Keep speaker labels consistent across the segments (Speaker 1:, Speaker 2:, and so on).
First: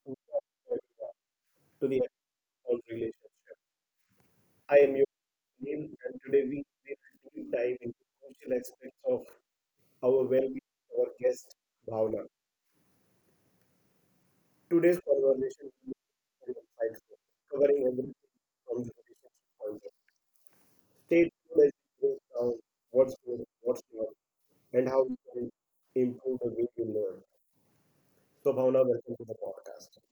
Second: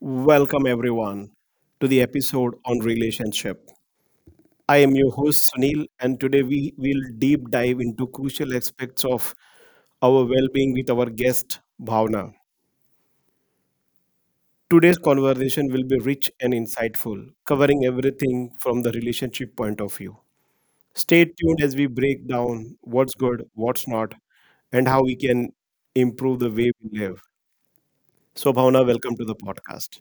Speaker 1: Welcome, everyone, to the episode on relationship. I am your host, Sunil, and today we will deep dive into crucial aspects of our well being with our guest, Bhavna. Today's conversation will be rich and insightful, covering everything from the relationship point of view. Stay tuned as we break down what's good, what's not, and how we can improve the way we live. So, Bhavna, welcome to the podcast.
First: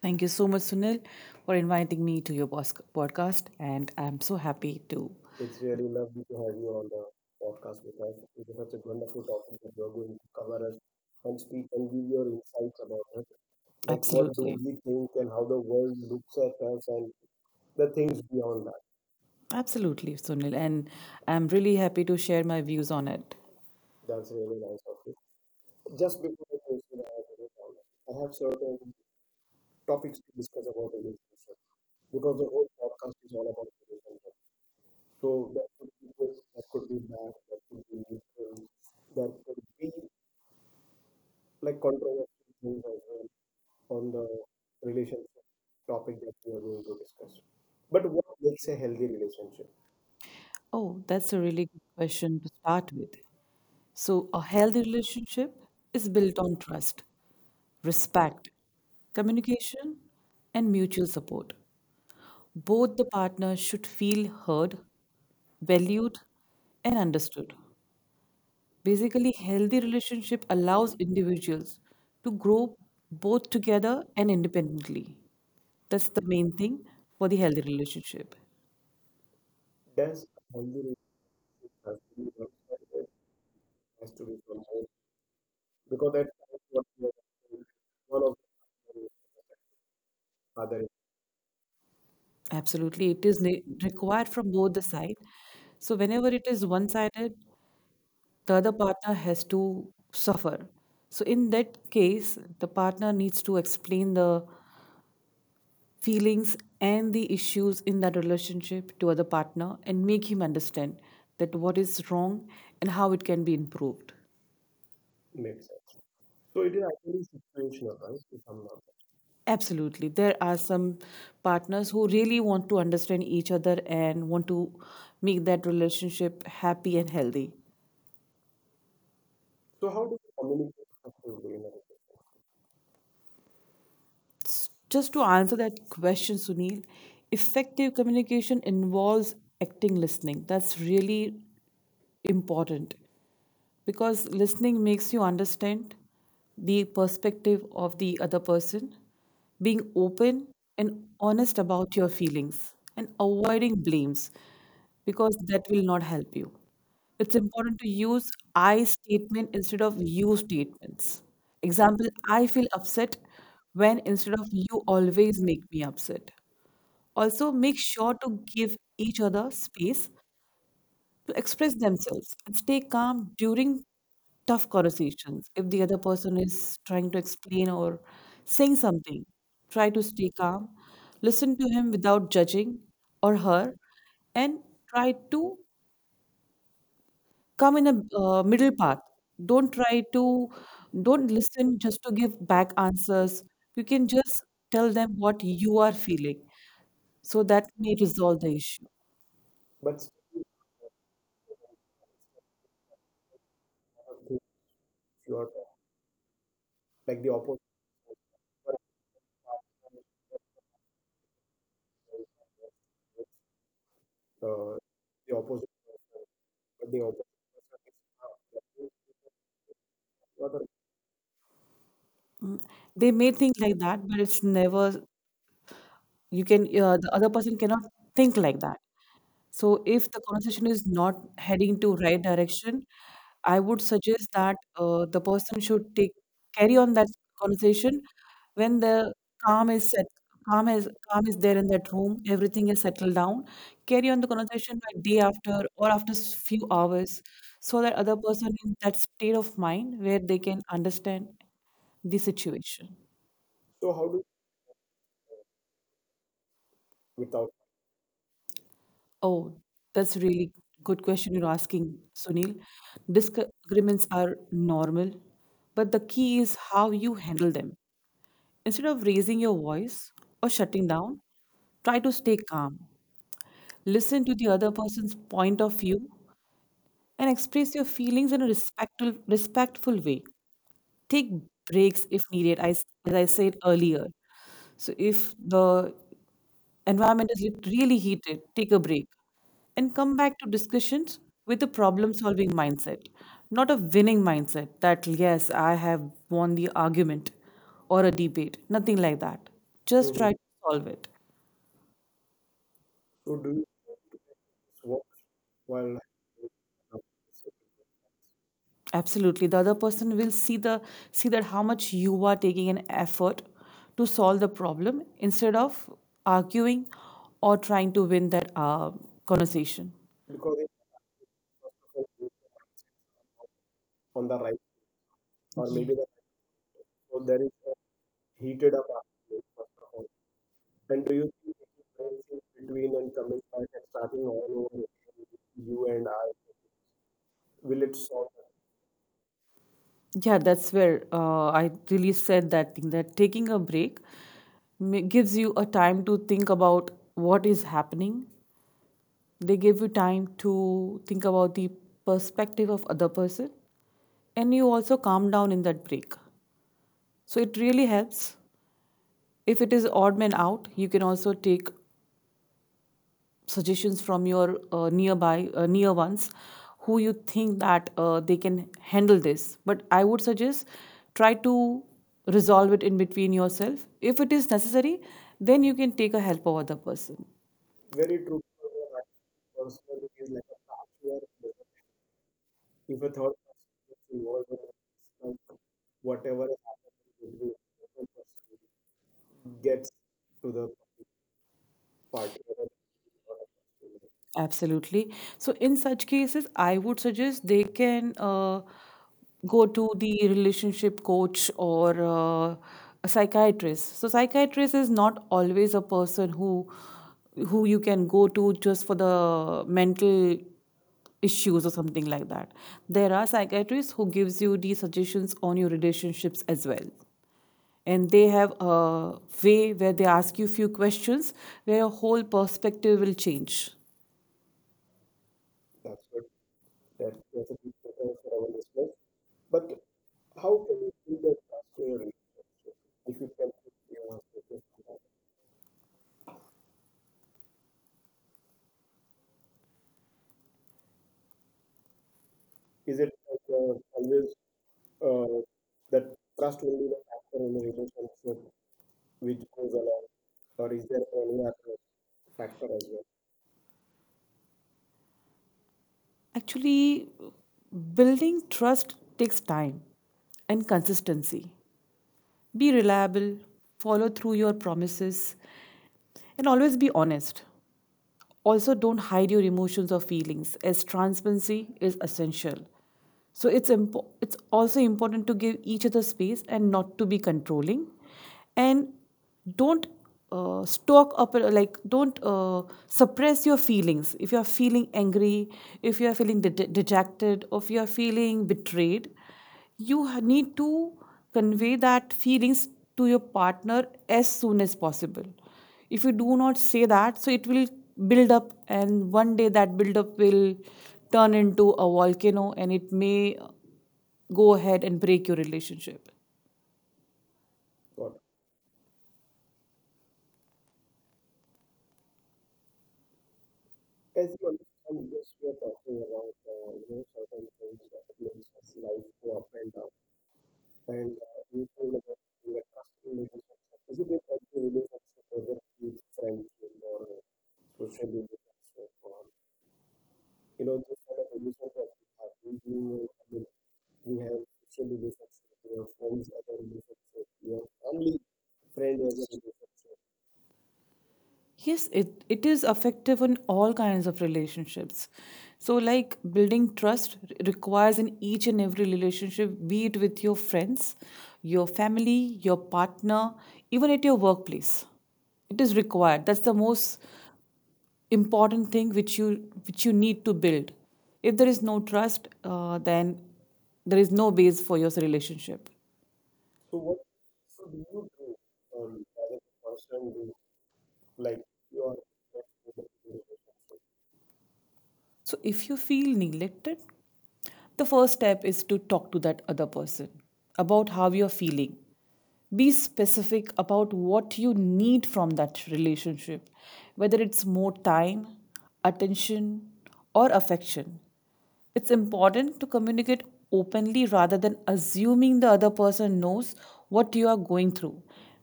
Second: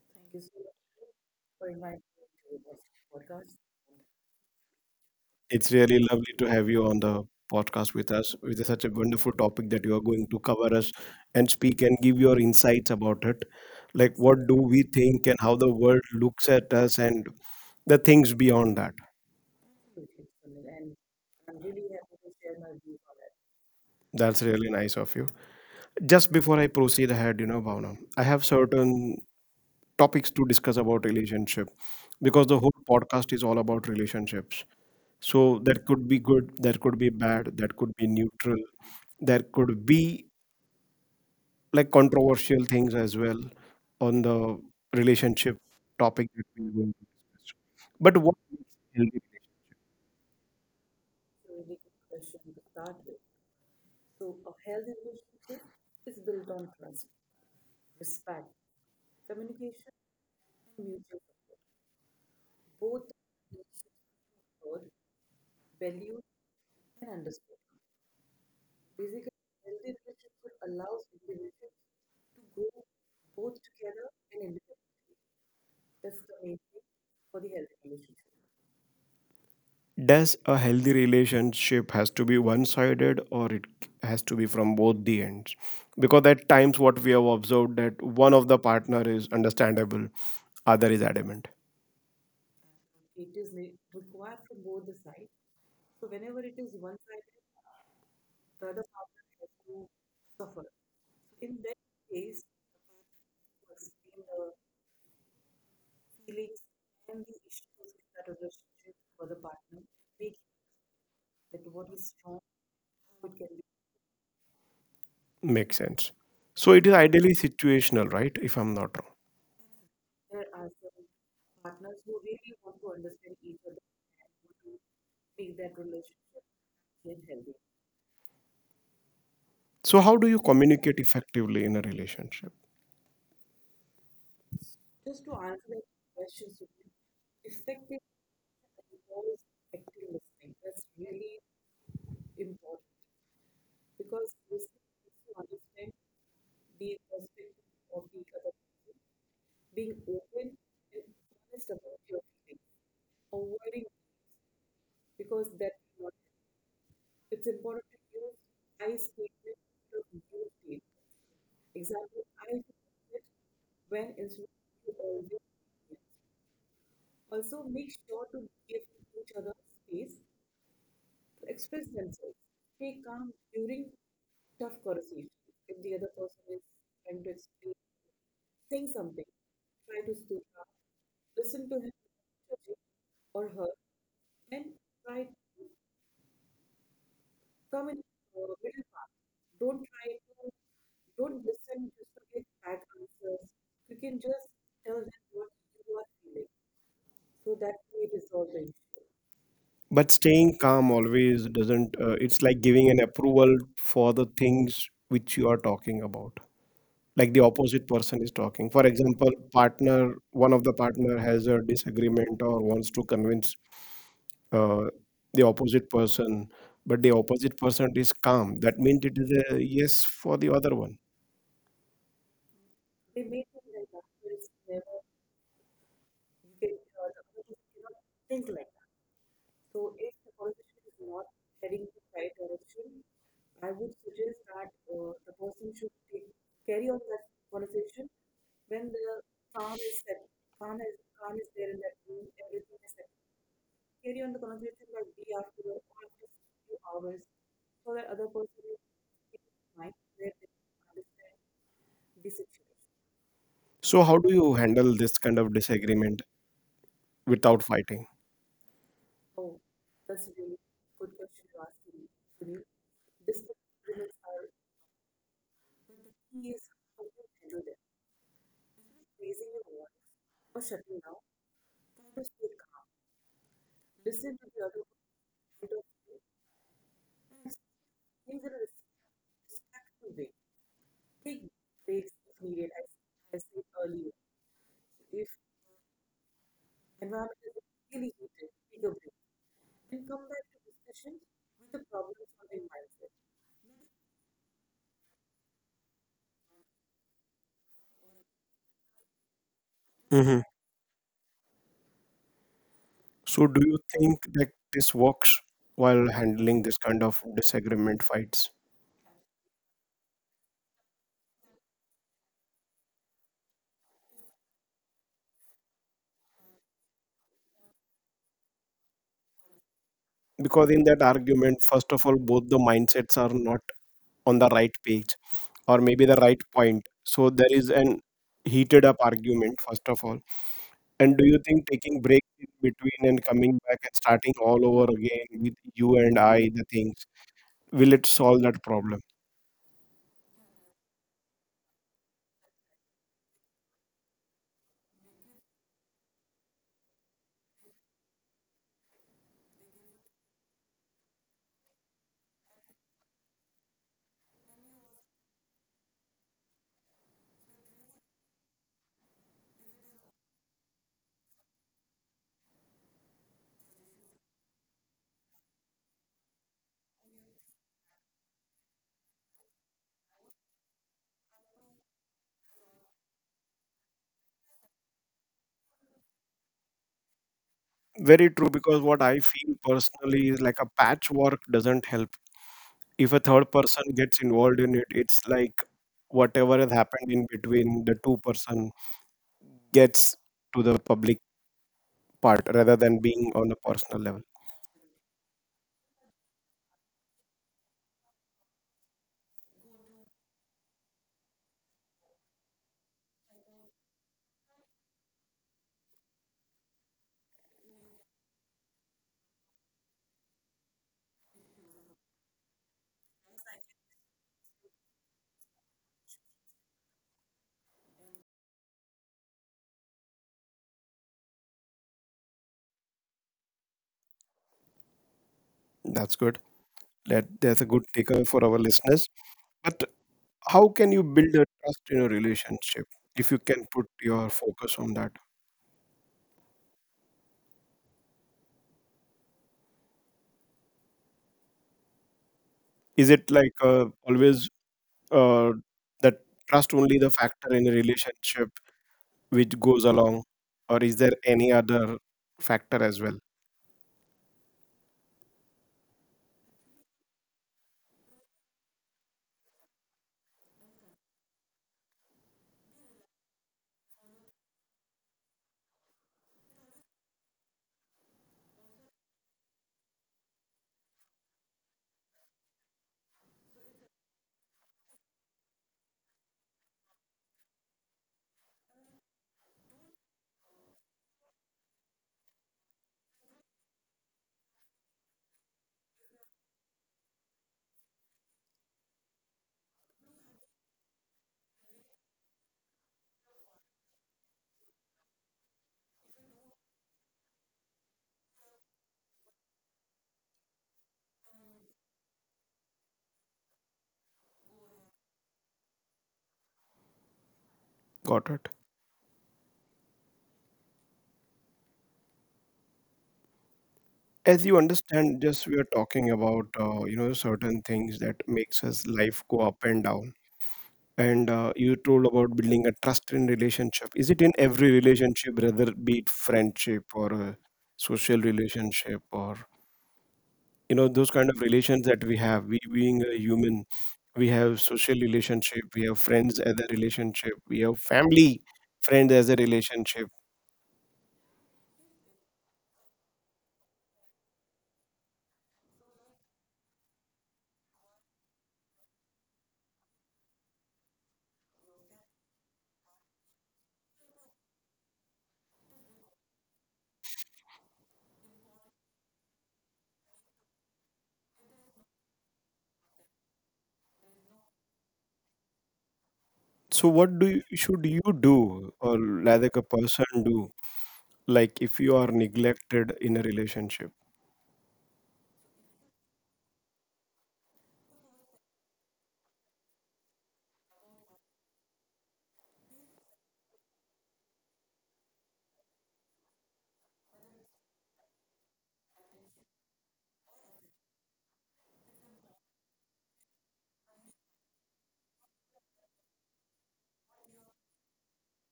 Speaker 2: Thank you so much, Sunil, for inviting me to your podcast. And I'm so happy to
Speaker 1: It's really lovely to have you on the podcast with us with such a wonderful topic that you are going to cover us and speak and give your insights about it. Like, what do
Speaker 2: absolutely,
Speaker 1: we think and how the world looks at us and the things beyond that.
Speaker 2: Sunil. And I'm really happy to share my views on it.
Speaker 1: That's really nice of you. Just before I proceed ahead, Bhavna, I have certain topics to discuss about relationship because the whole podcast is all about relationships. So that could be good, that could be bad, that could be neutral, there could be like controversial things as well on the relationship topic that we will discuss. But what is healthy relationship?
Speaker 2: Oh, that's a really good question to start with. So, a healthy relationship is built on trust, respect, communication, and mutual support. Both the partners should feel heard, valued, and understood. Basically, healthy relationship allows individuals to grow both together and independently. That's the main thing for the healthy relationship.
Speaker 1: Does a healthy relationship has to be one-sided or it has to be from both the ends? Because at times what we have observed that one of the partner is understandable, other is adamant.
Speaker 2: Absolutely, it is required from both the side. So whenever it is one-sided, the other partner has to suffer. So in that case, the partner needs to explain the feelings and the issues in that relationship to other partner and make him understand that what is wrong and how it can be improved.
Speaker 1: Makes sense. So it is ideally situational, right? If I'm not wrong.
Speaker 2: Absolutely. There are some partners who really want to understand each other and want to make that relationship happy and healthy.
Speaker 1: So how do you communicate effectively in a relationship?
Speaker 2: Just to answer that question, Sunil, effective communication involves acting listening. That's really important because listening makes you understand the perspective of the other person, being open and honest about your feelings, and avoiding blames because that will not help you. It's important to use I statement instead of you statements. Example, I feel upset when instead of you always make me upset. Also, make sure to give each other space to express themselves and stay calm during tough conversations. If the other person is trying to explain or saying something, try to stay calm, listen to him without judging or her, and try to come in a middle path. Don't try to, don't listen just to give back answers. You can just tell them what you are feeling so that may resolve the issue.
Speaker 1: But staying calm always doesn't it's like giving an approval for the things which you are talking about, like the opposite person is talking. For example, partner, one of the partner has a disagreement or wants to convince uh, the opposite person, but the opposite person is calm. That means it is a yes for the other one.
Speaker 2: Mm. They may think like that, but it's never You can The other person cannot think like that. So if the conversation is not heading to right direction, I would suggest that the person should take carry on that conversation when the calm is set calm is there in that room, everything is settled down. Carry on the conversation by day after or after few hours, so that other person in that state of mind where they can understand the situation.
Speaker 1: So how do you handle this kind of disagreement without fighting?
Speaker 2: Oh, that's a really good question you're asking, Sunil. Disagreements are normal, but the key is how you handle them. Instead of raising your voice or shutting down, try to stay calm. Listen to the other person's point of view and express your feelings in a respectful way. Take breaks if needed. As I said earlier, so if the environment is really heated, take a break and come back to discussions with a problem solving mindset, not a winning mindset that yes I have won the argument or a debate, nothing like that, just
Speaker 1: Hmm.
Speaker 2: try Mhm. to solve it.
Speaker 1: So do you think that this works while handling this kind of disagreement fights?
Speaker 2: Absolutely. The other person will see that how much you are taking an effort to solve the problem instead of arguing or trying to win that conversation.
Speaker 1: Because in that argument, first of all, both the mindsets are not on the right page, or
Speaker 2: Yeah.
Speaker 1: maybe the right point, so there is an heated up argument first of all. And do you think taking break in between and coming back and starting all over again with you and I, the things, will it solve that problem?
Speaker 2: Yeah, that's where I really said that thing that taking a break gives you a time to think about what is happening. They give you time to think about the perspective of other person, and you also calm down in that break. So it really helps. If it is odd man out, you can also take suggestions from your nearby near ones who you think that they can handle this. But I would suggest try to resolve it in between yourself. If it is necessary, then you can take a help of other person.
Speaker 1: Very true, because what I feel personally is like a patchwork doesn't help. If a third person gets involved in it, it's like whatever has happened in between the two-person gets to the public part rather than being on a personal level.
Speaker 2: Absolutely. So, in such cases, I would suggest they can go to the relationship coach or a psychiatrist. So, psychiatrist is not always a person who you can go to just for the mental issues or something like that. There are psychiatrists who gives you the suggestions on your relationships as well, and they have a way where they ask you few questions where your whole perspective will change.
Speaker 1: That's good. That, that's a good takeaway for our listeners. But how can you build a trust in a relationship if you can put your focus on that? Is it like always, uh, that trust only the factor in a relationship which goes along, or is there any other factor as well?
Speaker 2: Actually, building trust takes time and consistency. Be reliable, follow through your promises, and always be honest. Also, don't hide your emotions or feelings, as transparency is essential. So it's also important to give each other space and not to be controlling, and don't stock up like don't suppress your feelings. If you are feeling angry, if you are feeling dejected, or if you are feeling betrayed, you need to convey that feelings to your partner as soon as possible. If you do not say that, so it will build up and one day that build up will turn into a volcano and it may go ahead and break your relationship.
Speaker 1: Got it. As you understand, just we are talking about certain things that makes us life go up and down, and you told about building a trust in relationship. Is it in every relationship, rather be it friendship or a social relationship or you know those kind of relations that we have, we being a human, we have social relationship, we have friends as a relationship, we have family friends as a relationship?
Speaker 2: Yes, it is effective in all kinds of relationships. So, like building trust requires in each and every relationship, be it with your friends, your family, your partner, even at your workplace. It is required. That's the most important thing which you need to build. If there is no trust, then there is no base for your relationship.
Speaker 1: So what do you, should you do, or rather a person do, like if you are neglected in a relationship?
Speaker 2: So if you feel neglected, the first step is to talk to that other person about how you're feeling. Be specific about what you need from that relationship, whether it's more time, attention, or affection. It's important to communicate openly rather than assuming the other person knows what you are going through.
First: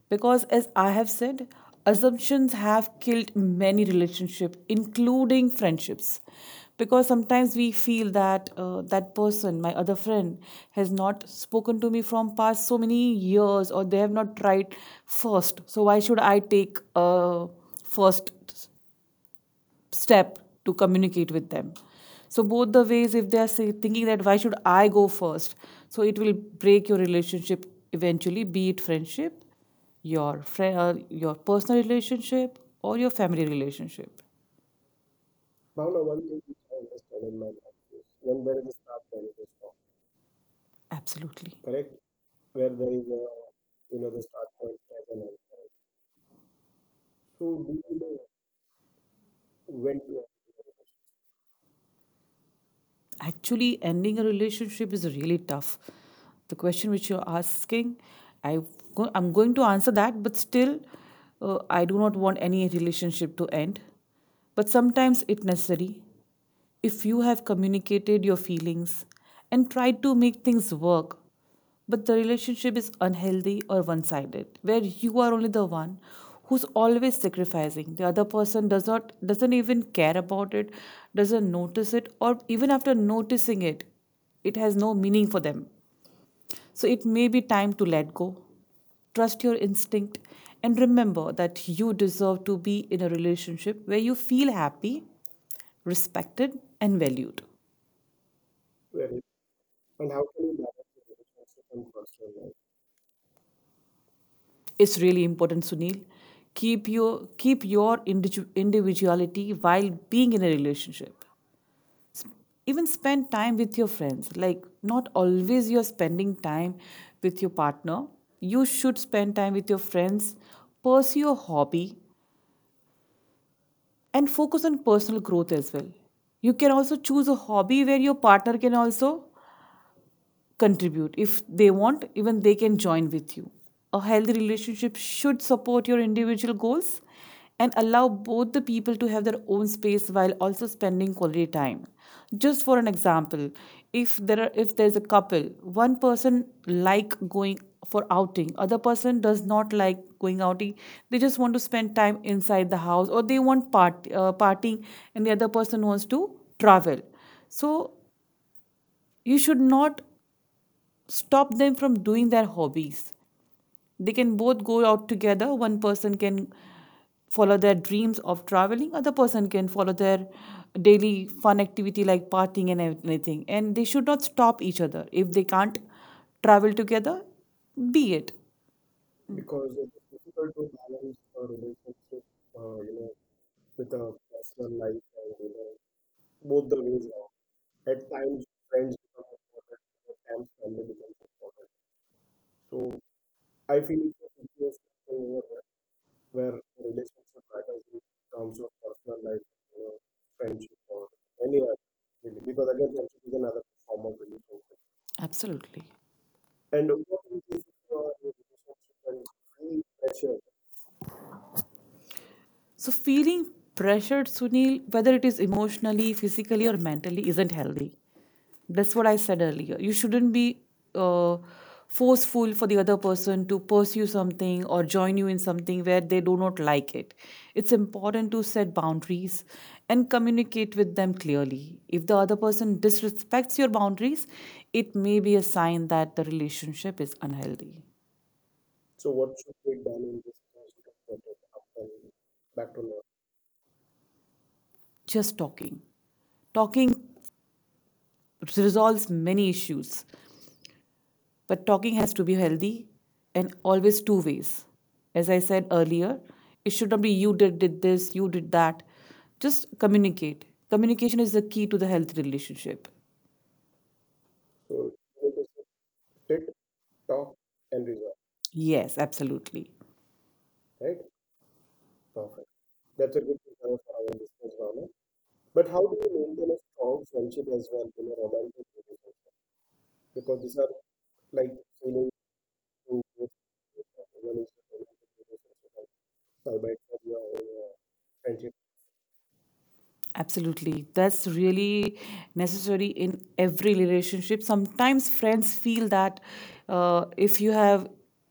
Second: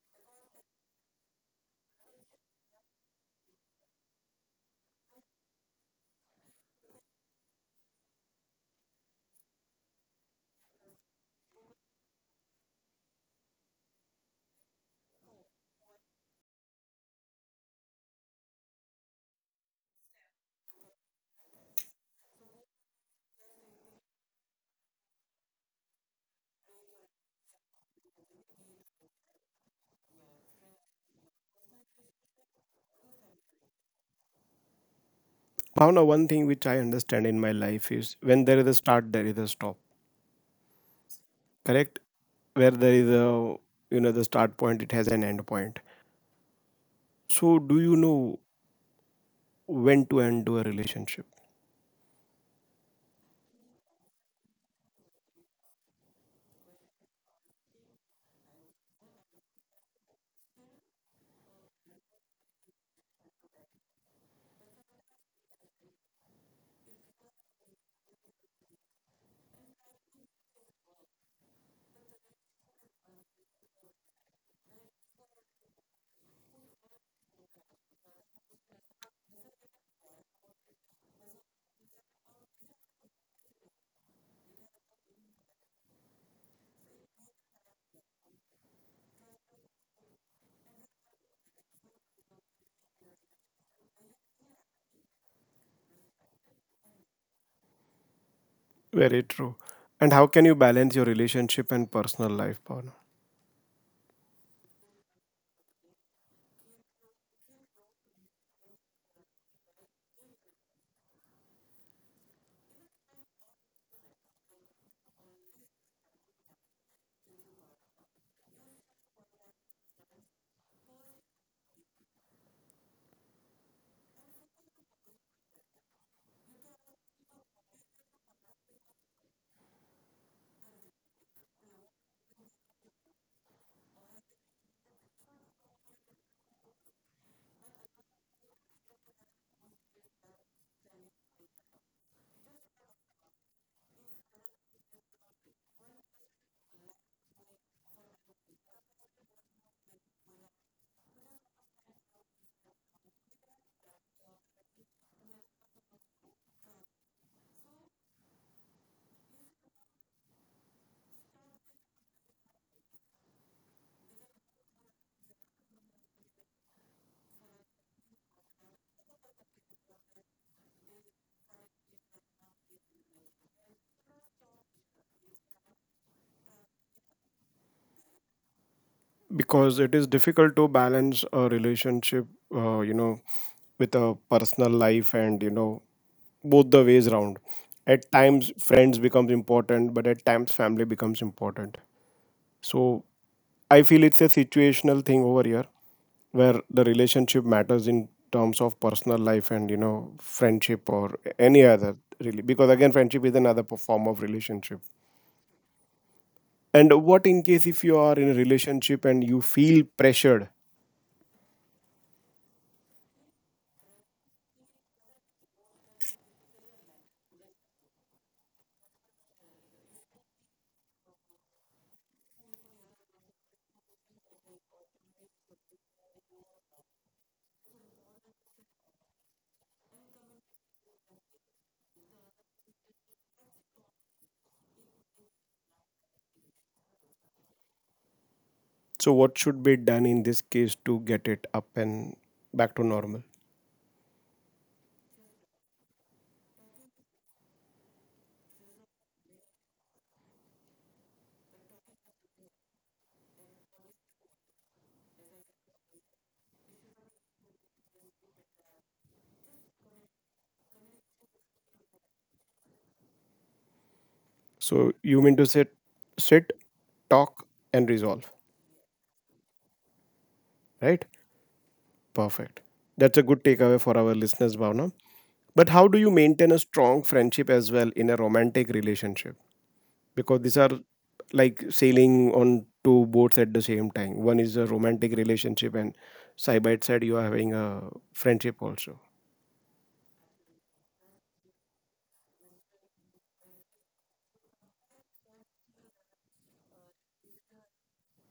Speaker 2: Because, as I have said, assumptions have killed many relationships, including friendships. Because sometimes we feel that that person, my other friend, has not spoken to me from past so many years, or they have not tried first. So why should I take first step to communicate with them, so both the ways if they are say, thinking that why should I go first, so it will break your relationship eventually, be it friendship, your friend your personal relationship or your family relationship,
Speaker 1: Now one thing which I understand in my life is when there is a start, there is a stop.
Speaker 2: absolutely.
Speaker 1: Correct? Where there is a, you know, the start point, it has an end point. So do you know when to end a relationship?
Speaker 2: Actually, ending a relationship is really tough. The question which you're asking, I I'm going to answer that, but still, I do not want any relationship to end. But sometimes it necessary. If you have communicated your feelings and tried to make things work, but the relationship is unhealthy or one sided, where you are only the one who's always sacrificing. The other person doesn't even care about it, doesn't notice it, or even after noticing it, it has no meaning for them. So it may be time to let go. Trust your instinct and remember that you deserve to be in a relationship where you feel happy, respected, and valued.
Speaker 1: Very true. And how can you balance your relationship and personal life, Pawan?
Speaker 2: It's really important, Sunil. keep your Keep your individuality while being in a relationship. Even spend time with your friends. Like, not always you're spending time with your partner, you should spend time with your friends, pursue your hobby, and focus on personal growth as well. You can also choose a hobby where your partner can also contribute. If they want, even they can join with you. A healthy relationship should support your individual goals and allow both the people to have their own space while also spending quality time. Just for an example, if there's a couple, one person like going for outing, other person does not like going outing. They just want to spend time inside the house or they want partying and the other person wants to travel. So you should not stop them from doing their hobbies. They can both go out together. One person can follow their dreams of traveling, other person can follow their daily fun activity like partying and everything. And they should not stop each other. If they can't travel together, be it.
Speaker 1: Because it is difficult to balance a relationship, you know, with a personal life and you know both the ways round. At times, friends becomes important, but at times, family becomes important. So I feel it's a situational thing over here where the relationship matters in terms of personal life and you know friendship or any other, really, because again friendship is another form of relationship.
Speaker 2: Absolutely.
Speaker 1: And what in case if you are in a relationship and you feel pressured?
Speaker 2: So feeling pressured, Sunil, whether it is emotionally, physically, or mentally, isn't healthy. That's what I said earlier. You shouldn't be uh, forceful for the other person to pursue something or join you in something where they do not like it. It's important to set boundaries and communicate with them clearly. If the other person disrespects your boundaries, it may be a sign that the relationship is unhealthy.
Speaker 1: So what should be done in this case to get it up and back to normal?
Speaker 2: Just talking. Talking resolves many issues. But talking has to be healthy and always two ways. As I said earlier, it should not be you did this, you did that. Just communicate. Communication is the key to the healthy relationship.
Speaker 1: So you mean to sit, talk and resolve,
Speaker 2: Yes, absolutely.
Speaker 1: right? Perfect. That's a good takeaway for our listeners, Bhavna. But how do you maintain a strong friendship as well in a romantic relationship? Because these are like sailing on two boats at the same time. One is a romantic relationship, and side by side, you are having a friendship also.
Speaker 2: Absolutely. That's really necessary in every relationship. Sometimes friends feel that if you have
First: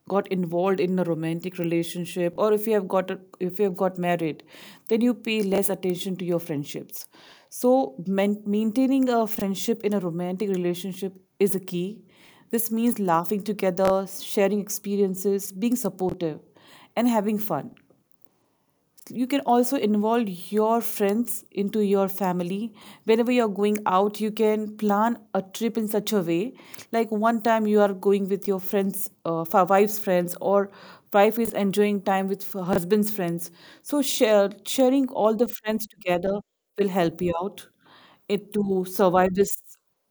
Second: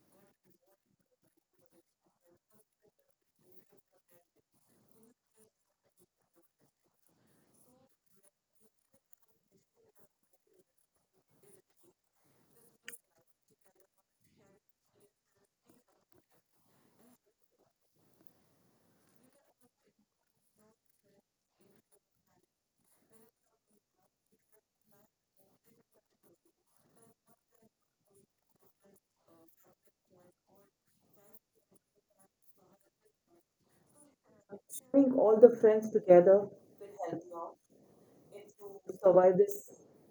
Speaker 2: got involved in a romantic relationship or if you have got married, then you pay less attention to your friendships. So maintaining a friendship in a romantic relationship is a key. This means laughing together, sharing experiences, being supportive, and having fun. You can also involve your friends into your family. Whenever you're going out, you can plan a trip in such a way, like one time you are going with your friends for wife's friends, or wife is enjoying time with her husband's friends. So sharing all the friends together will help you out it to survive this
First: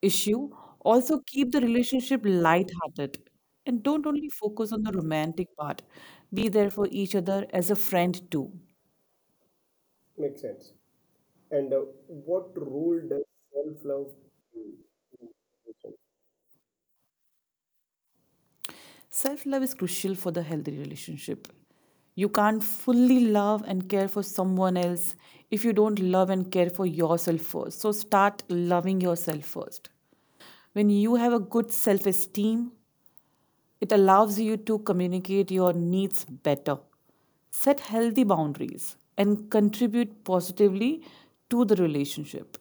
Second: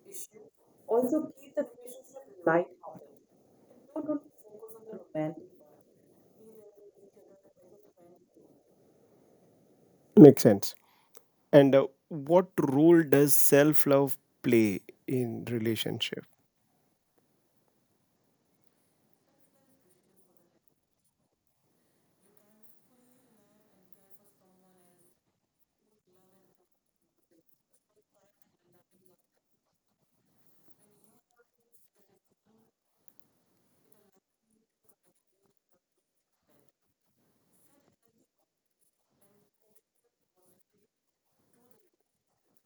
Speaker 2: issue. Also keep the relationship light-hearted and don't only focus on the romantic part. Be there for each other as a friend too.
Speaker 1: Makes sense. And what role does self love play in relationship?
Speaker 2: Self love is crucial for the healthy relationship. You can't fully love and care for someone else if you don't love and care for yourself first. So start loving yourself first. When you have a good self esteem, it allows you to communicate your needs better, set healthy boundaries, and contribute positively to the relationship.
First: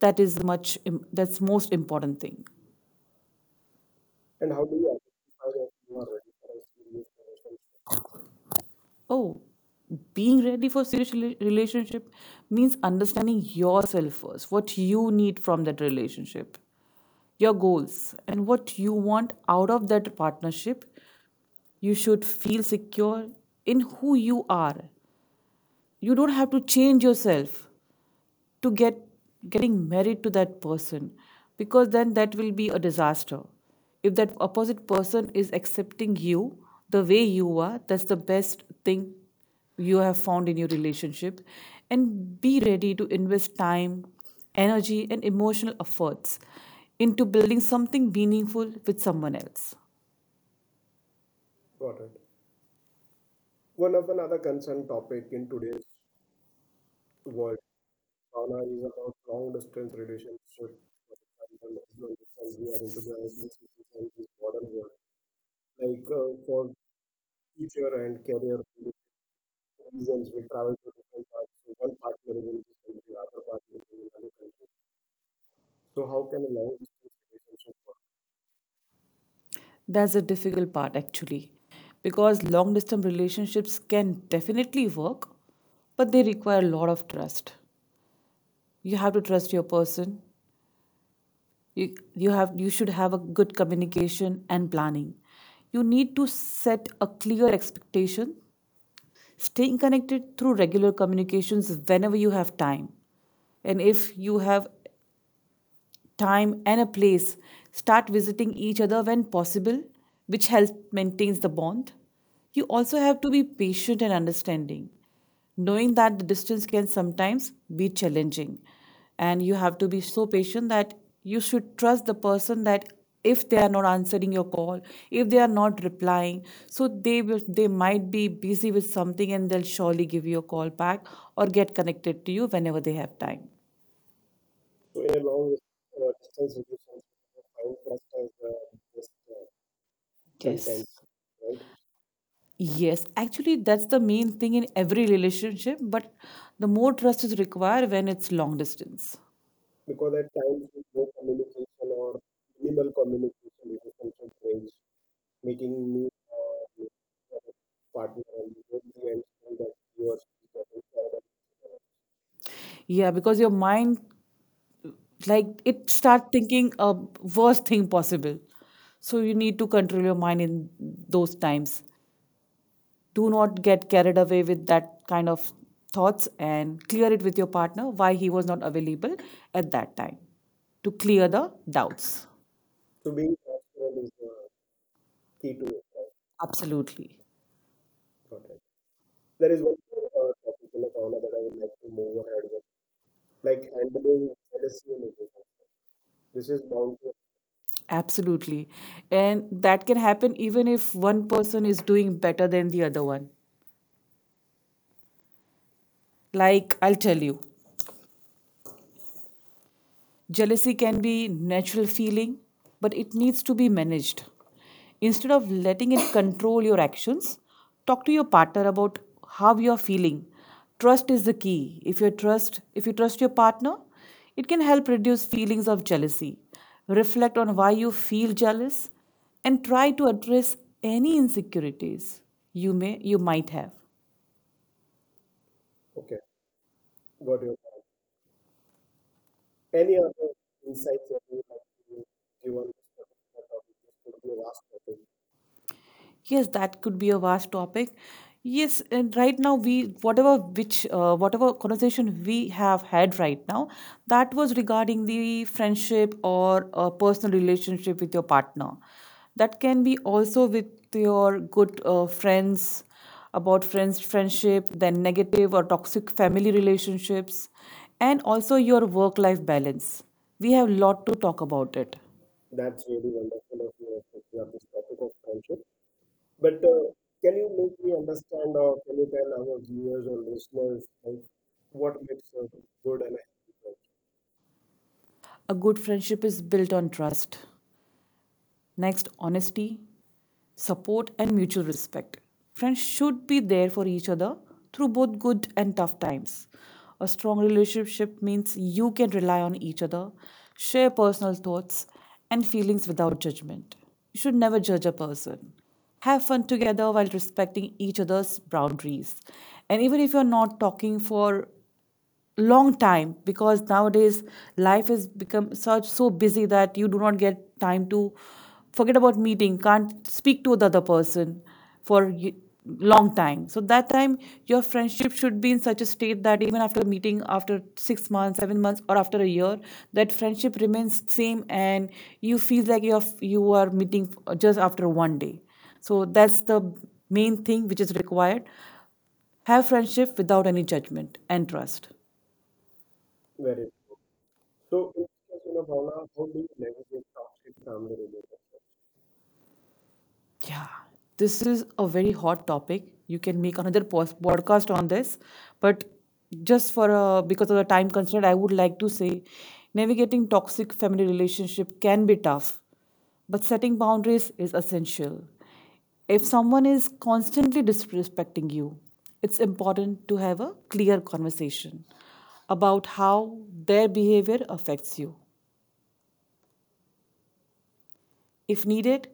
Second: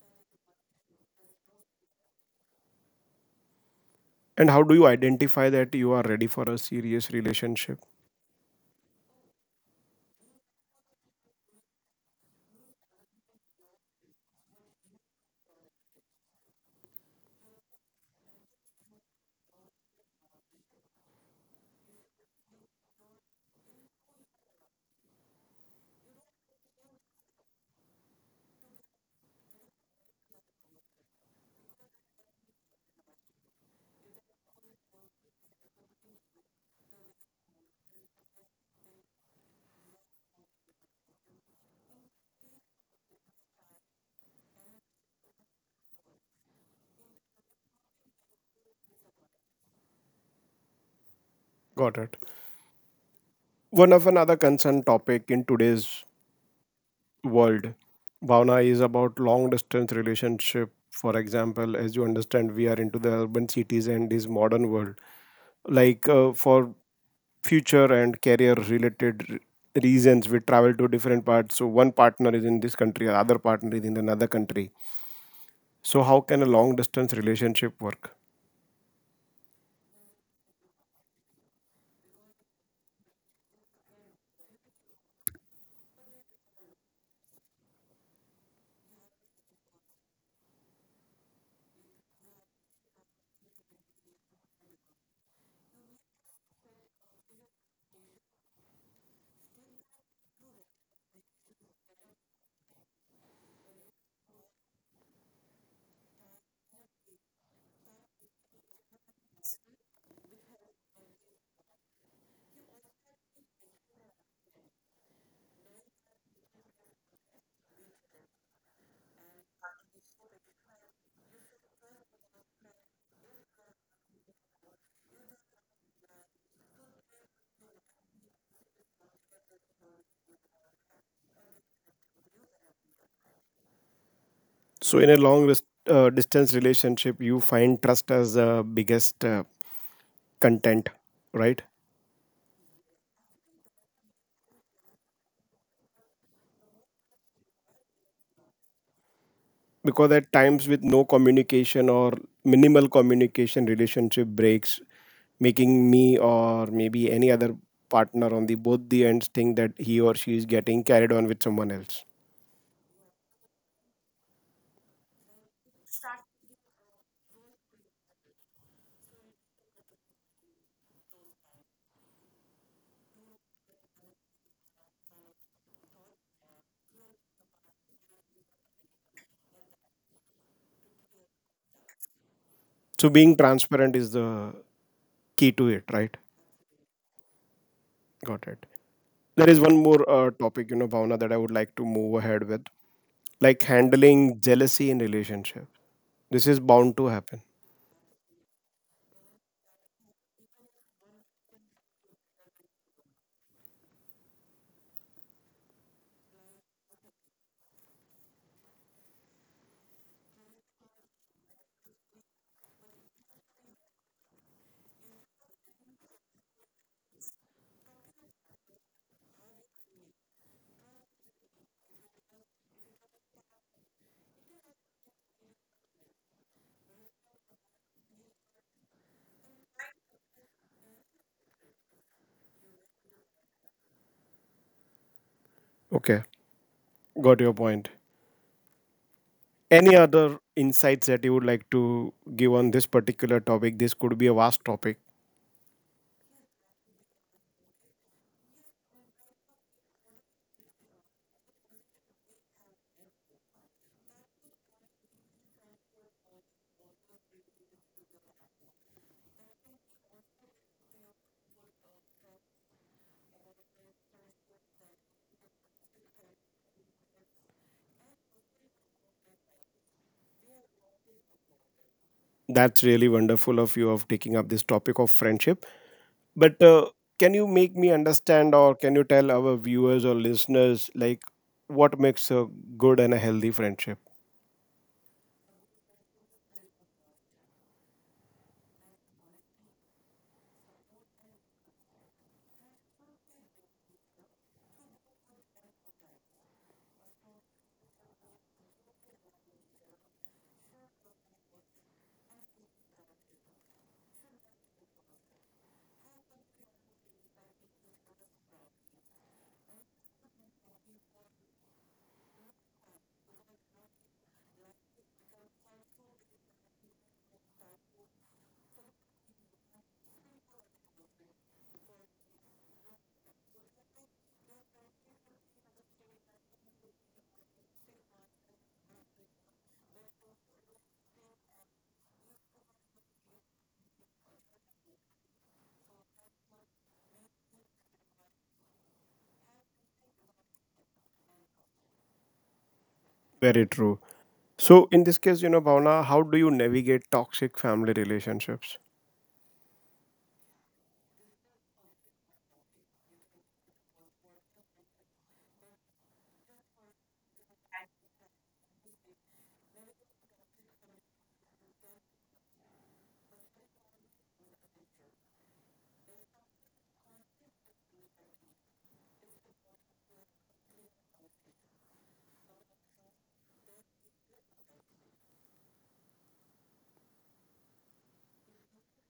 Speaker 2: That's most important thing.
Speaker 1: And how do you identify that you are ready for a serious relationship?
Speaker 2: Oh, being ready for serious relationship means understanding yourself first, what you need from that relationship, your goals, and what you want out of that partnership. You should feel secure in who you are. You don't have to change yourself to getting married to that person, because then that will be a disaster. If that opposite person is accepting you the way you are, that's the best thing you have found in your relationship. And be ready to invest time, energy, and emotional efforts into building something meaningful with someone else.
Speaker 1: Got it. One of another concern topic in today's world. Bhavna, is about long distance relationship. For example, as you understand, we are into the urban cities and this modern world. Like, for future and career related reasons, we travel to different parts. So one partner is in this country, other partner is in another country. So how can a long distance relationship work?
Speaker 2: That's a difficult part actually, because long distance relationships can definitely work, but they require a lot of trust. You have to trust your person. You should have a good communication and planning. You need to set a clear expectation, staying connected through regular communications whenever you have time. And if you have time and a place, start visiting each other when possible, which helps maintains the bond. You also have to be patient and understanding, knowing that the distance can sometimes be challenging. And you have to be so patient that you should trust the person, that if they are not answering your call, if they are not replying, so they might be busy with something and they'll surely give you a call back, or get connected to you whenever they have time.
Speaker 1: So in a long distance relationship, you find trust as the biggest
Speaker 2: Yes.
Speaker 1: content, right?
Speaker 2: Yes, actually, that's the main thing in every relationship, but the more trust is required when it's long distance.
Speaker 1: Because at times with no communication or minimal communication relationship breaks, making me or maybe any other partner on the both the ends think that he or she is getting carried on with someone else.
Speaker 2: Yeah, because your mind, like, it start thinking a worst thing possible. So you need to control your mind in those times. Do not get carried away with that kind of thoughts and clear it with your partner why he was not available at that time, to clear the doubts.
Speaker 1: So being transparent is the key to it, right?
Speaker 2: Absolutely.
Speaker 1: Got it. There is one more topic, you know, Bhavna, that I would like to move ahead with, like handling jealousy in relationship. This is bound to happen.
Speaker 2: Absolutely. And that can happen even if one person is doing better than the other one. Like, I'll tell you. Jealousy can be natural feeling, but it needs to be managed. Instead of letting it control your actions, talk to your partner about how you are feeling. Trust is the key. If you trust your partner, it can help reduce feelings of jealousy. Reflect on why you feel jealous and try to address any insecurities you might have.
Speaker 1: Okay, got your point. Any other insights that you would like to give on this particular topic? This could be a vast topic.
Speaker 2: Yes, that could be a vast topic. Yes, and right now, we whatever which whatever conversation we have had right now, that was regarding the friendship or a personal relationship with your partner. That can be also with your good friends, about friendship, then negative or toxic family relationships, and also your work life balance. We have lot to talk about it.
Speaker 1: That's really wonderful of you of taking up this topic of friendship. But can you make me understand, or can you tell our viewers or listeners like what makes a good and a healthy friendship?
Speaker 2: A good friendship is built on trust. Next, honesty, support, and mutual respect. Friends should be there for each other through both good and tough times. A strong relationship means you can rely on each other, share personal thoughts and feelings without judgment. You should never judge a person. Have fun together while respecting each other's boundaries. And even if you're not talking for long time, because nowadays life has become such so busy that you do not get time to, forget about meeting, can't speak to the other person for long time. So that time your friendship should be in such a state that even after meeting after 6 months, 7 months, or after a year, that friendship remains same, and you feel like you are meeting just after one day. So that's the main thing which is required: have friendship without any judgment and trust.
Speaker 1: Very true. So in this case, you know, Bhavna, how do you navigate toxic family relationships?
Speaker 2: Yeah, this is a very hot topic. You can make another podcast on this, but just for because of the time constraint, I would like to say, navigating toxic family relationship can be tough, but setting boundaries is essential. If someone is constantly disrespecting you, it's important to have a clear conversation about how their behavior affects you. If needed,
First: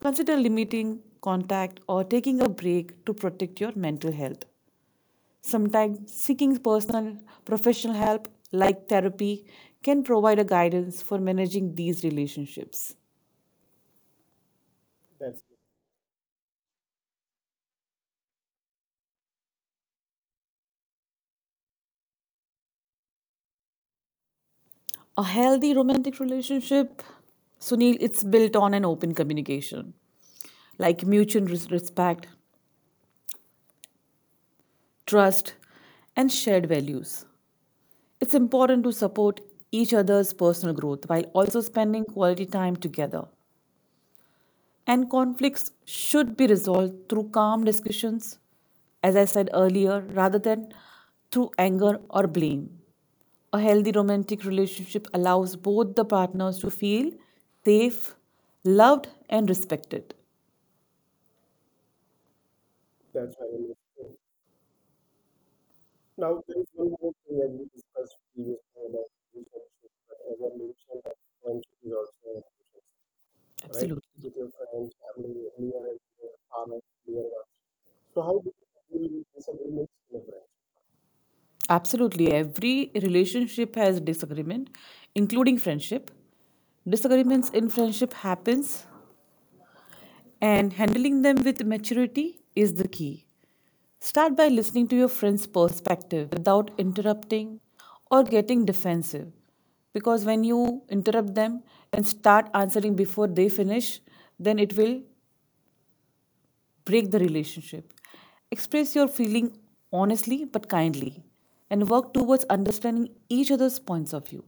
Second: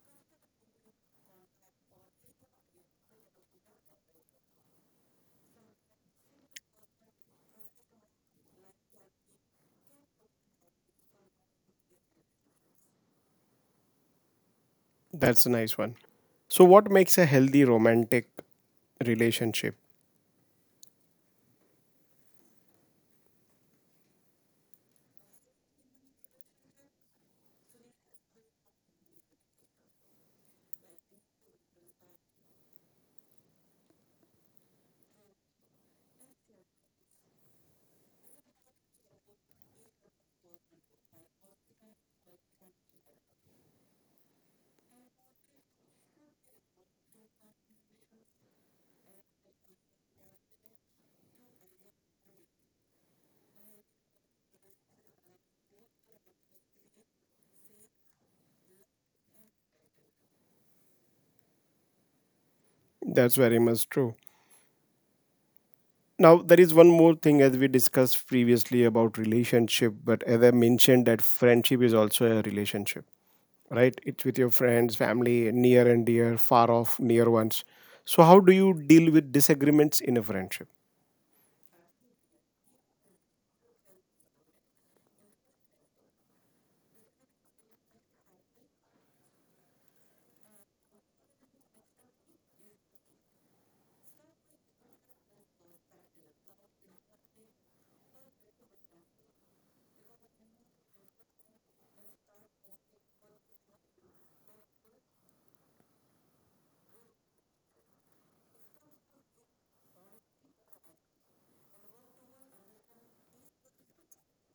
Speaker 2: consider limiting contact or taking a break to protect your mental health. Sometimes seeking personal professional help like therapy can provide a guidance for managing these relationships.
Speaker 1: That's a nice one. So what makes a healthy romantic relationship?
Speaker 2: A healthy romantic relationship, Sunil, it's built on an open communication, like mutual respect, trust, and shared values. It's important to support each other's personal growth while also spending quality time together. And conflicts should be resolved through calm discussions, as I said earlier, rather than through anger or blame. A healthy romantic relationship allows both the partners to feel safe, loved, and respected.
Speaker 1: That's very much true. Now, there is one more thing as we discussed previously about relationship, but as I mentioned, that friendship is also a relationship, right? It's
Speaker 2: Absolutely.
Speaker 1: with your friends, family, near and dear, far off, near ones. So, how do you deal with disagreements in a friendship?
Speaker 2: Absolutely. Every relationship has disagreement, including friendship. Disagreements in friendship happens, and handling them with maturity is the key. Start by listening to your friend's perspective without interrupting or getting defensive. Because when you interrupt them and start answering before they finish, then it will break the relationship. Express your feeling honestly but kindly and work towards understanding each other's points of view.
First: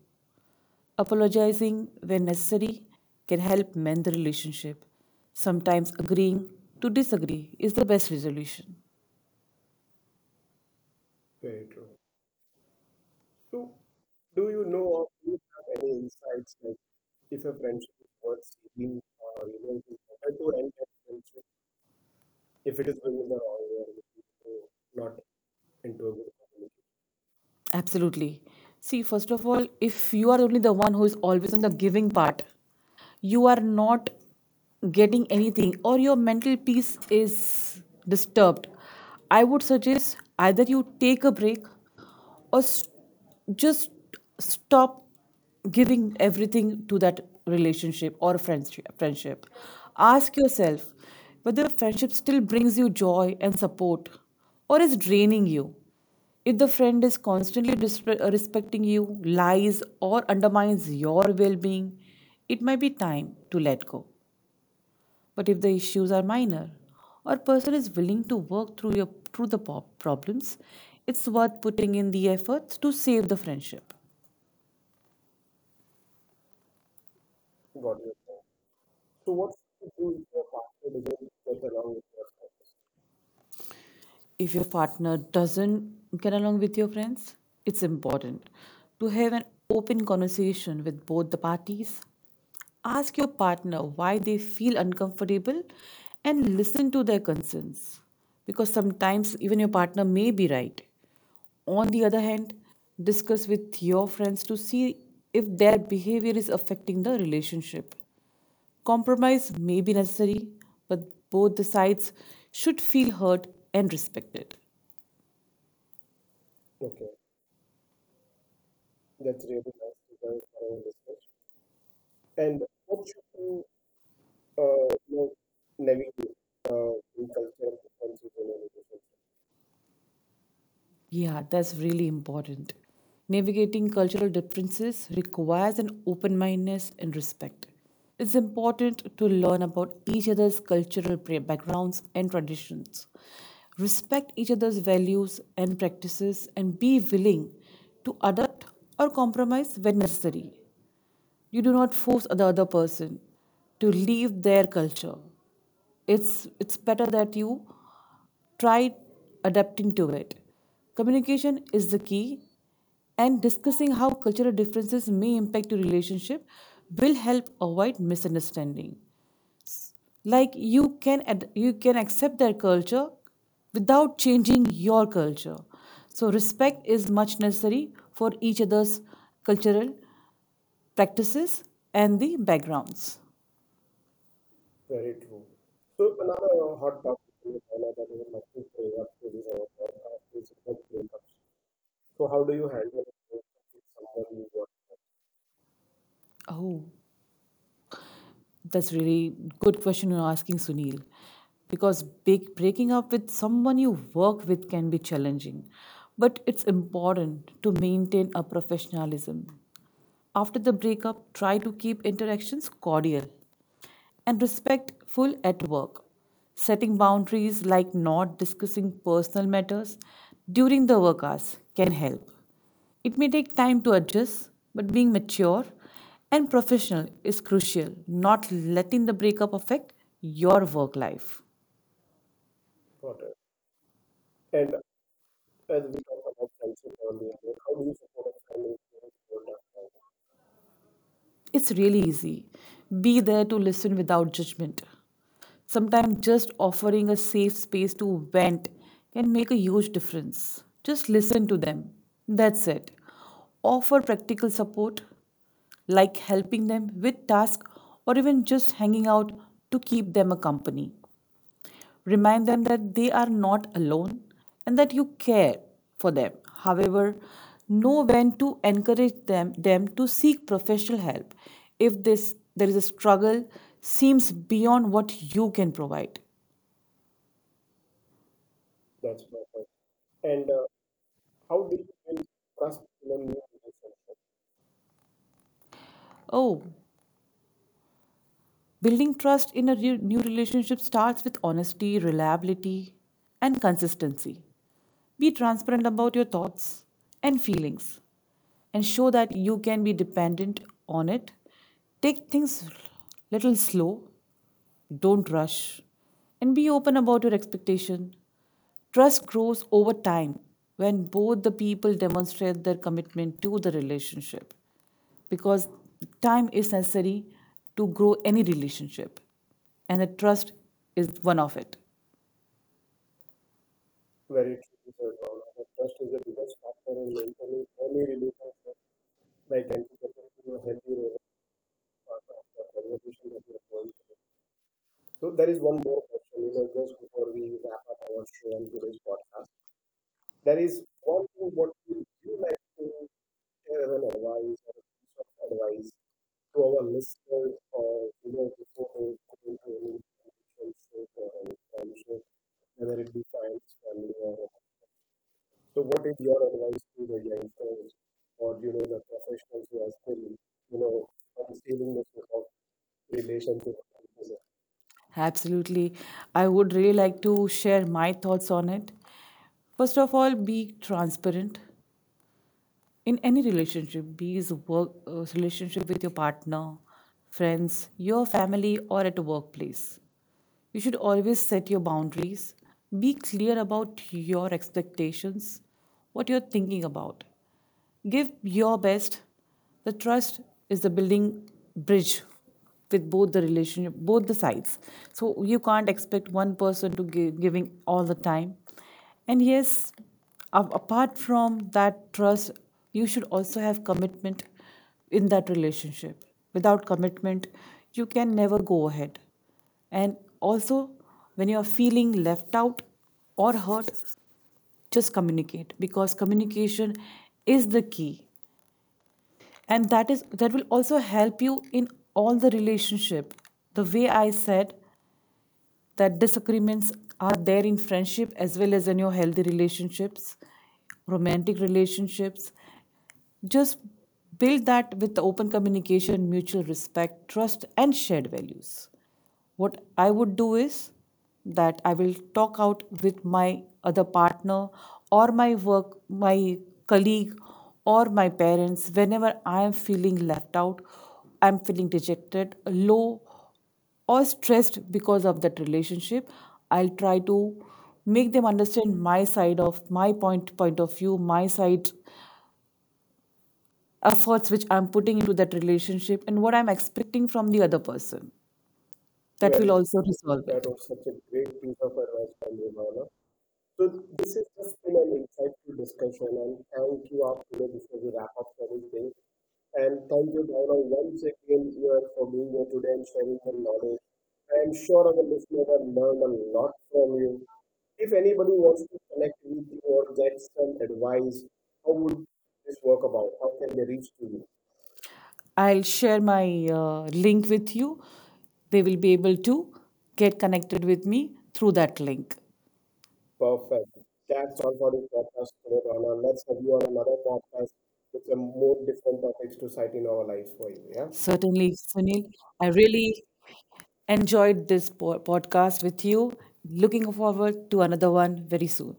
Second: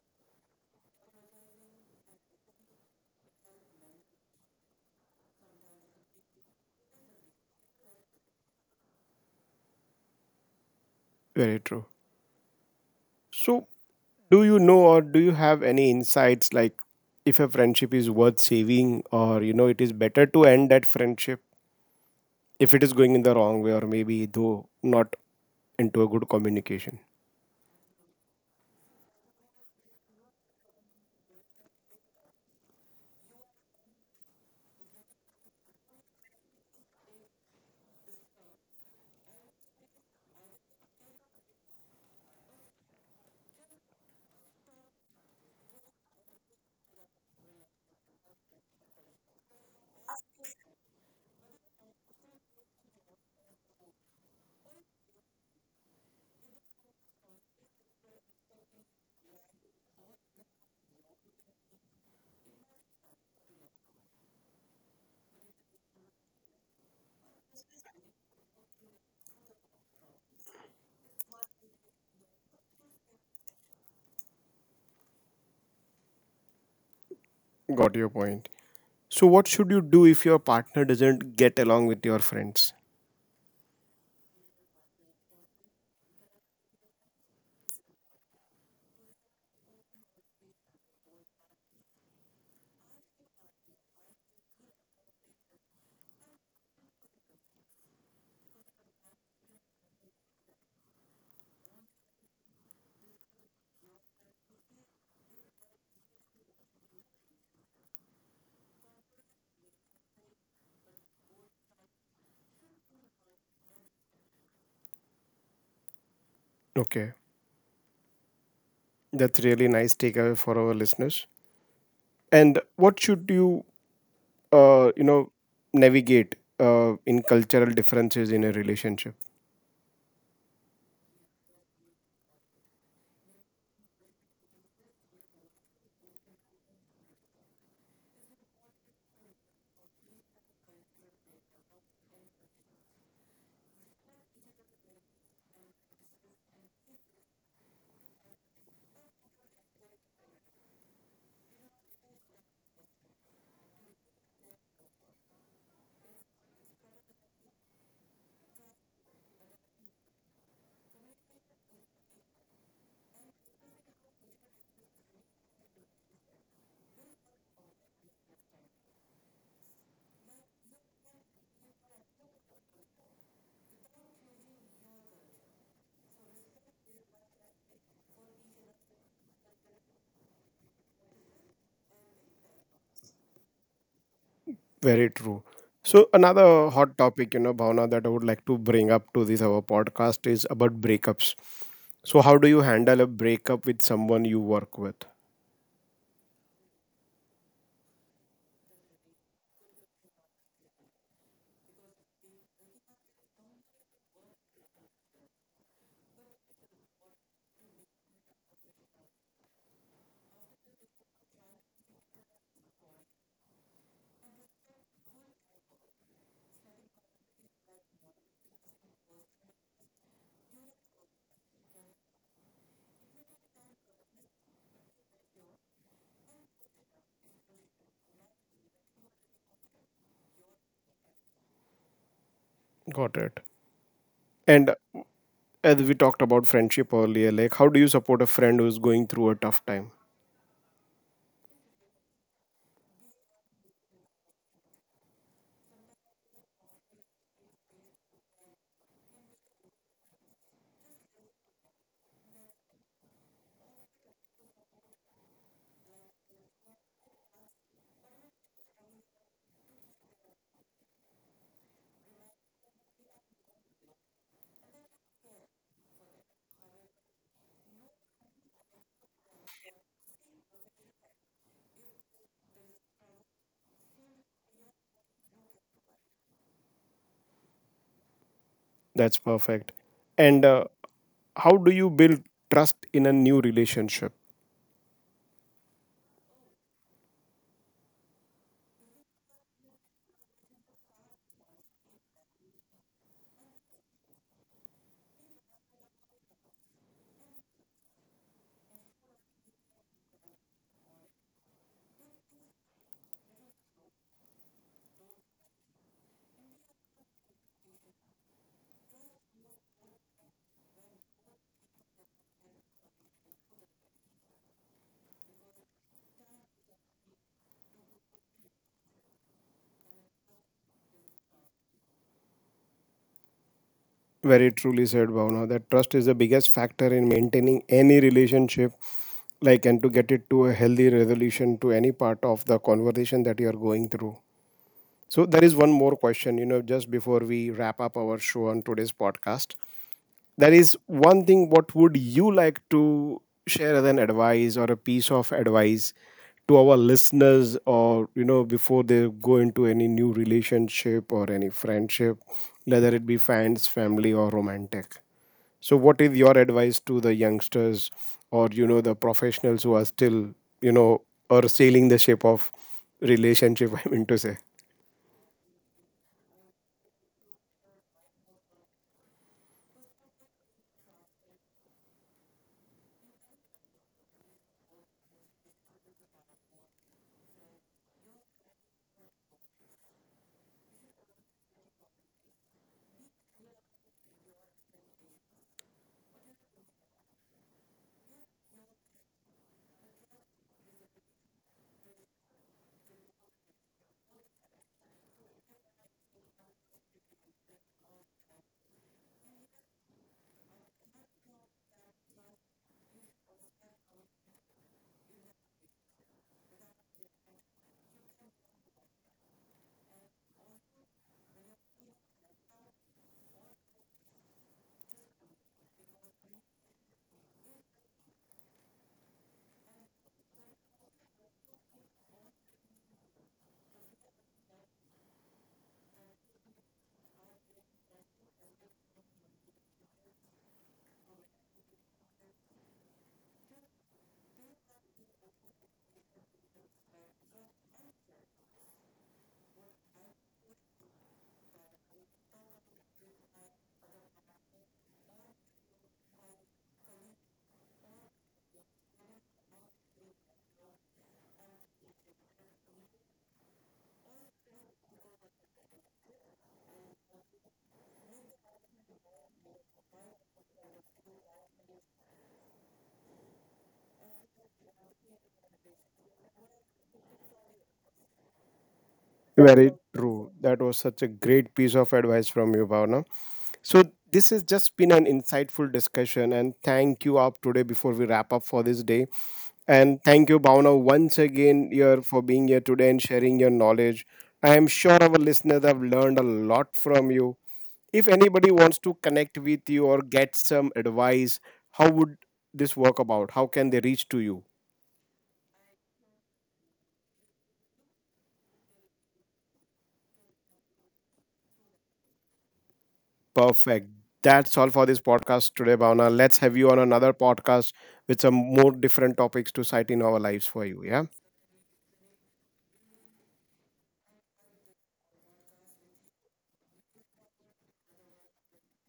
Speaker 2: Apologizing when necessary can help mend the relationship. Sometimes agreeing to disagree is the best resolution.
Speaker 1: Very true. So, do you know or do you have any insights like if a friendship is worth saving, or you know it is better to end that friendship if it is going in the wrong way or maybe though not into a good communication?
Speaker 2: Absolutely. See, first of all, if you are only the one who is always on the giving part, you are not getting anything, or your mental peace is disturbed. I would suggest either you take a break or just stop giving everything to that relationship or friendship. Ask yourself whether friendship still brings you joy and support, or is draining you. If the friend is constantly respecting you, lies or undermines your well-being, it might be time to let go. But if the issues are minor, or person is willing to work through the problems, it's worth putting in the effort to save the friendship.
Speaker 1: Got your point. So, what should you do if your partner doesn't get along with your friends?
Speaker 2: If your partner doesn't get along with your friends, it's important to have an open conversation with both the parties. Ask your partner why they feel uncomfortable and listen to their concerns, because sometimes even your partner may be right. On the other hand, discuss with your friends to see if their behavior is affecting the relationship. Compromise may be necessary, but both the sides should feel heard and respected.
Speaker 1: Okay, that's really nice takeaway for our listeners. And what should you, uh, you know, navigate in cultural differences in a relationship?
Speaker 2: Yeah, that's really important. Navigating cultural differences requires an open mindedness and respect. It's important to learn about each other's cultural backgrounds and traditions. Respect each other's values and practices and be willing to adapt or compromise when necessary. You do not force the other person to leave their culture. It's better that you try adapting to it. Communication is the key, and discussing how cultural differences may impact your relationship will help avoid misunderstanding. Like you can accept their culture without changing your culture. So respect is much necessary for each other's cultural practices and the backgrounds.
Speaker 1: Very true. So, another hot topic, you know, Bhavna, that I would like to bring up to this our podcast is about breakups. So, how do you handle a breakup with someone you work with?
Speaker 2: Oh. That's really good question you're asking, Sunil. Because breaking up with someone you work with can be challenging, but it's important to maintain a professionalism. After the breakup, try to keep interactions cordial and respectful at work. Setting boundaries like not discussing personal matters during the work hours can help. It may take time to adjust, but being mature and professional is crucial, not letting the breakup affect your work life.
Speaker 1: Got it. And as we talked about friendship earlier, like how do you support a friend who's going through a tough time?
Speaker 2: It's really easy. Be there to listen without judgment. Sometimes just offering a safe space to vent can make a huge difference. Just listen to them. That's it. Offer practical support, like helping them with tasks or even just hanging out to keep them a company. Remind them that they are not alone and that you care for them. However, know when to encourage them to seek professional help if there is a struggle seems beyond what you can provide.
Speaker 1: That's perfect. And how do you build trust in a new relationship?
Speaker 2: Oh, building trust in a new relationship starts with honesty, reliability, and consistency. Be transparent about your thoughts and feelings and show that you can be dependent on it. Take things little slow, don't rush, and be open about your expectation. Trust grows over time when both the people demonstrate their commitment to the relationship, because time is necessary to grow any relationship, and the trust is one of it.
Speaker 1: Very truly said, Bhavna, that trust is the biggest factor in maintaining any relationship, like, and to get it to a healthy resolution to any part of the conversation that you are going through. So, there is one more question, you know, just before we wrap up our show on today's podcast. That is one thing. What would you like to share as an advice or a piece of advice to our listeners, or you know, before they go into any new relationship or any friendship, whether it be fans, family, or romantic? So, what is your advice to the youngsters, or you know the professionals who are still, you know, or sailing the ship of relationship? I mean to say.
Speaker 2: Absolutely. I would really like to share my thoughts on it. First of all, be transparent, in any relationship, be it work relationship with your partner, friends, your family, or at a workplace. You should always set your boundaries, be clear about your expectations, what you're thinking about, give your best. The trust is the building bridge, with both the relationship, both the sides. So you can't expect one person to give giving all the time. And yes, apart from that trust, you should also have commitment in that relationship. Without commitment, you can never go ahead. And also, when you are feeling left out or hurt, just communicate, because communication is the key. And that will also help you in all the relationship. The way I said, that disagreements are there in friendship as well as in your healthy relationships, romantic relationships. Just build that with the open communication, mutual respect, trust, and shared values. What I would do is that I will talk out with my other partner or my colleague, or my parents whenever I am feeling left out, I'm feeling dejected, low, or stressed because of that relationship. I'll try to make them understand my side of my point of view, my side, efforts which I'm putting into that relationship and what I'm expecting from the other person.
Speaker 1: Very
Speaker 2: Also
Speaker 1: true.
Speaker 2: resolve.
Speaker 1: That was such a great piece of advice from you, Bhavna. So this has just been an insightful discussion, and thank you up today before we wrap up for this day. And thank you, Bhavna, once again here for being here today and sharing your knowledge. I am sure our listeners have learned a lot from you. If anybody wants to connect with you or get some advice, how would this work about? How can they reach to you?
Speaker 2: I'll share my link with you. They will be able to get connected with me through that link.
Speaker 1: Perfect. That's all for this podcast today, Bhavna. Let's have you on another podcast with some more different topics to cite in our lives for you. Yeah.
Speaker 2: Certainly, Sunil. I really enjoyed this podcast with you. Looking forward to another one very soon.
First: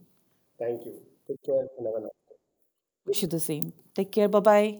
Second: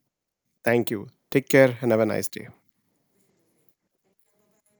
Speaker 1: Thank you. Take care and have a nice day.
Speaker 2: Wish you the same. Take care. Bye bye.